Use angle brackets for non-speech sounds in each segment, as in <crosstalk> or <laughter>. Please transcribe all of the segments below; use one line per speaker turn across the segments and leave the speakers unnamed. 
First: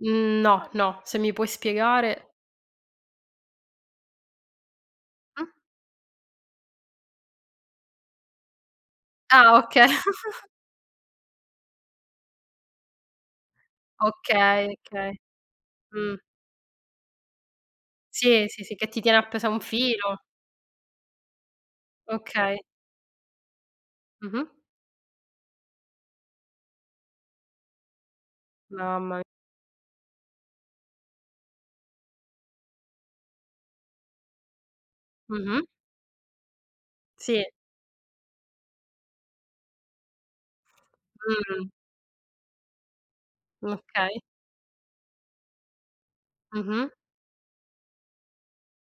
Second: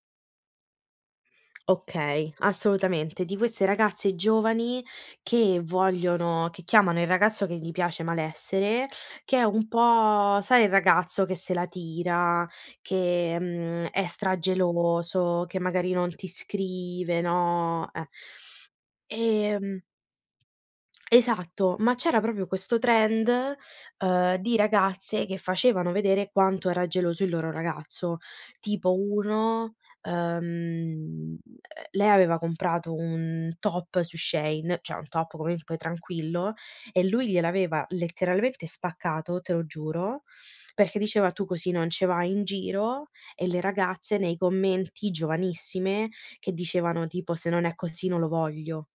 Mhmm, no, no, se mi puoi spiegare.
Okay, assolutamente. Di queste ragazze giovani
Mh.
che vogliono che chiamano il ragazzo che gli piace: "malessere", che è
Ah,
un
okay.
po',
<chuckles>
sai, il ragazzo che se la tira che, mhmm, è
Okay, okay.
stra-geloso, che magari non
Mh.
ti scrive, no, eh.
Sì, sì, sì che ti tiene appeso a un
Ehm
filo.
esatto, ma c'era proprio
Okay.
questo trend, uhm,
Mh-mh.
di ragazze che facevano vedere quanto era geloso il loro ragazzo. Tipo:
Mamma
uno, uhm, uhm, lei aveva comprato un top su Shein, cioè un top
Mh-mh.
comunque tranquillo, e lui
Sì.
gliel'aveva letteralmente spaccato, te lo giuro, perché diceva: "Tu
Mh.
così non ce vai in giro", e le ragazze
Okay.
nei commenti, giovanissime, che
Mh-mh.
dicevano tipo: "Se non è così non lo voglio".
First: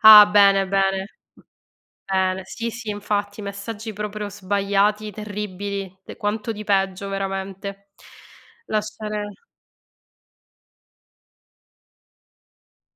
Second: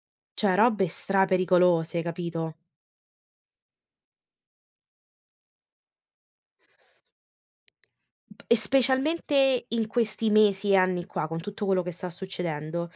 Ah!
Cioè
Bene,
robe
bene.
stra-pericolose,
Bene,
capito?
sì, sì, infatti messaggi proprio sbagliati, terribili, de quanto di peggio, veramente.
E
Lasciare
specialmente in questi mesi e anni qua, con tutto quello che sta succedendo,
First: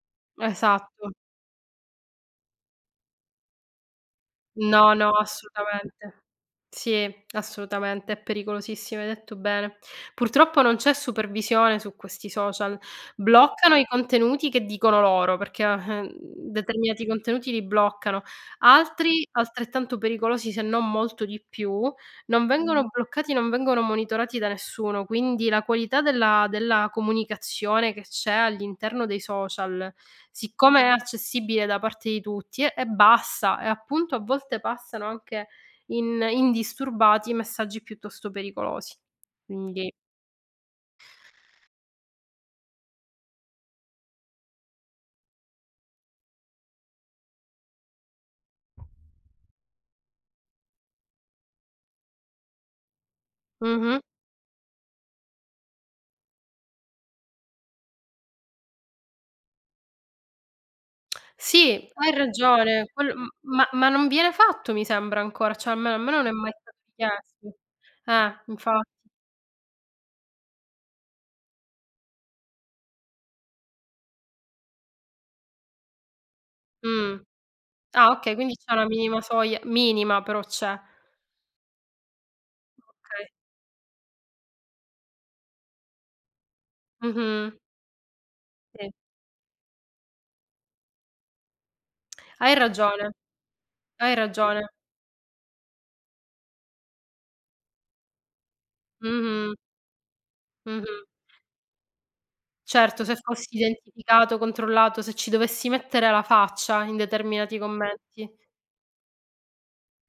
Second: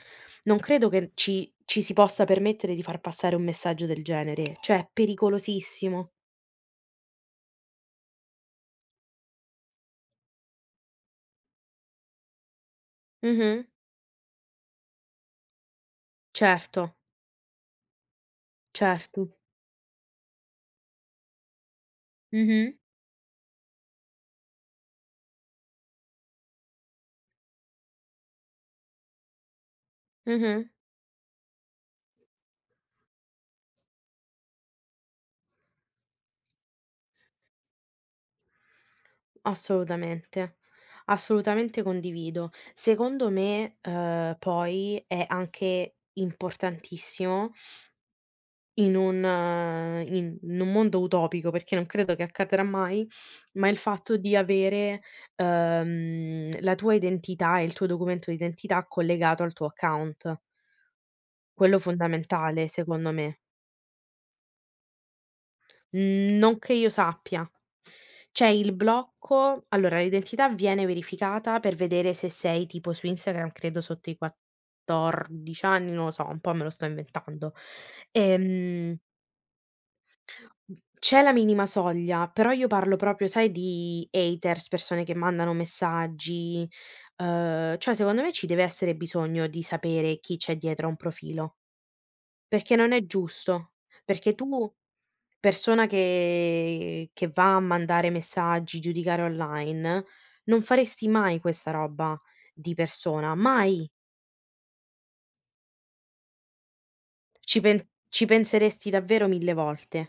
non credo che n
Esatto.
ci ci si possa permettere di far passare un messaggio del genere. Cioè, è
No, no,
pericolosissimo.
assolutamente. Sì, assolutamente. È pericolosissimo, hai detto bene. Purtroppo non c'è supervisione su questi social.
Mh-mh.
Bloccano i contenuti che dicono loro perché, o ehm,
Certo.
determinati contenuti li bloccano; altri,
Certo.
altrettanto pericolosi, se non molto di più, non
Mh-mh.
vengono bloccati, non vengono monitorati da nessuno. Quindi la qualità della della comunicazione che c'è all'interno dei social,
Mh-mh.
siccome è accessibile da parte di tutti, è è bassa e, appunto, a volte passano anche in indisturbati i messaggi piuttosto pericolosi. Quindi
Assolutamente, assolutamente condivido. Secondo me, uhm, poi è anche importantissimo in un, ehm in in un mondo utopico, perché non credo che accadrà mai, ma il
Mh-mh.
fatto di avere, uhm, la tua identità e il tuo documento d'identità collegato al tuo account. Quello
Sì, hai
fondamentale,
ragione.
secondo
Quello m
me.
ma ma non viene fatto, mi sembra ancora, cioè almeno a me non è
Mhmm,
mai
non che
stato
io sappia.
richiesto. Eh,
C'è il
infatti.
blocco allora, l'identità viene verificata per vedere se sei, tipo, su Instagram credo sotto i 14 anni, non lo so, un po' me lo sto
Mh.
inventando.
Ah, okay, quindi c'è una
Ehm
minima soglia, minima però c'è.
C'è la minima soglia, però io parlo
Okay.
proprio, sai, di haters, persone che mandano messaggi,
Mh-mh.
uhm, cioè secondo me ci deve
Sì.
essere bisogno di sapere chi c'è dietro a un profilo
Hai
perché non è
ragione,
giusto,
hai
perché
ragione.
tu persona che che va a mandare messaggi, giudicare
Mh-mh.
online, non
Mh-mh.
faresti mai questa roba di
Certo, se
persona,
fossi
mai!
identificato, controllato, se ci dovessi mettere la faccia in determinati
Ci pen ci
commenti.
penseresti davvero mille volte.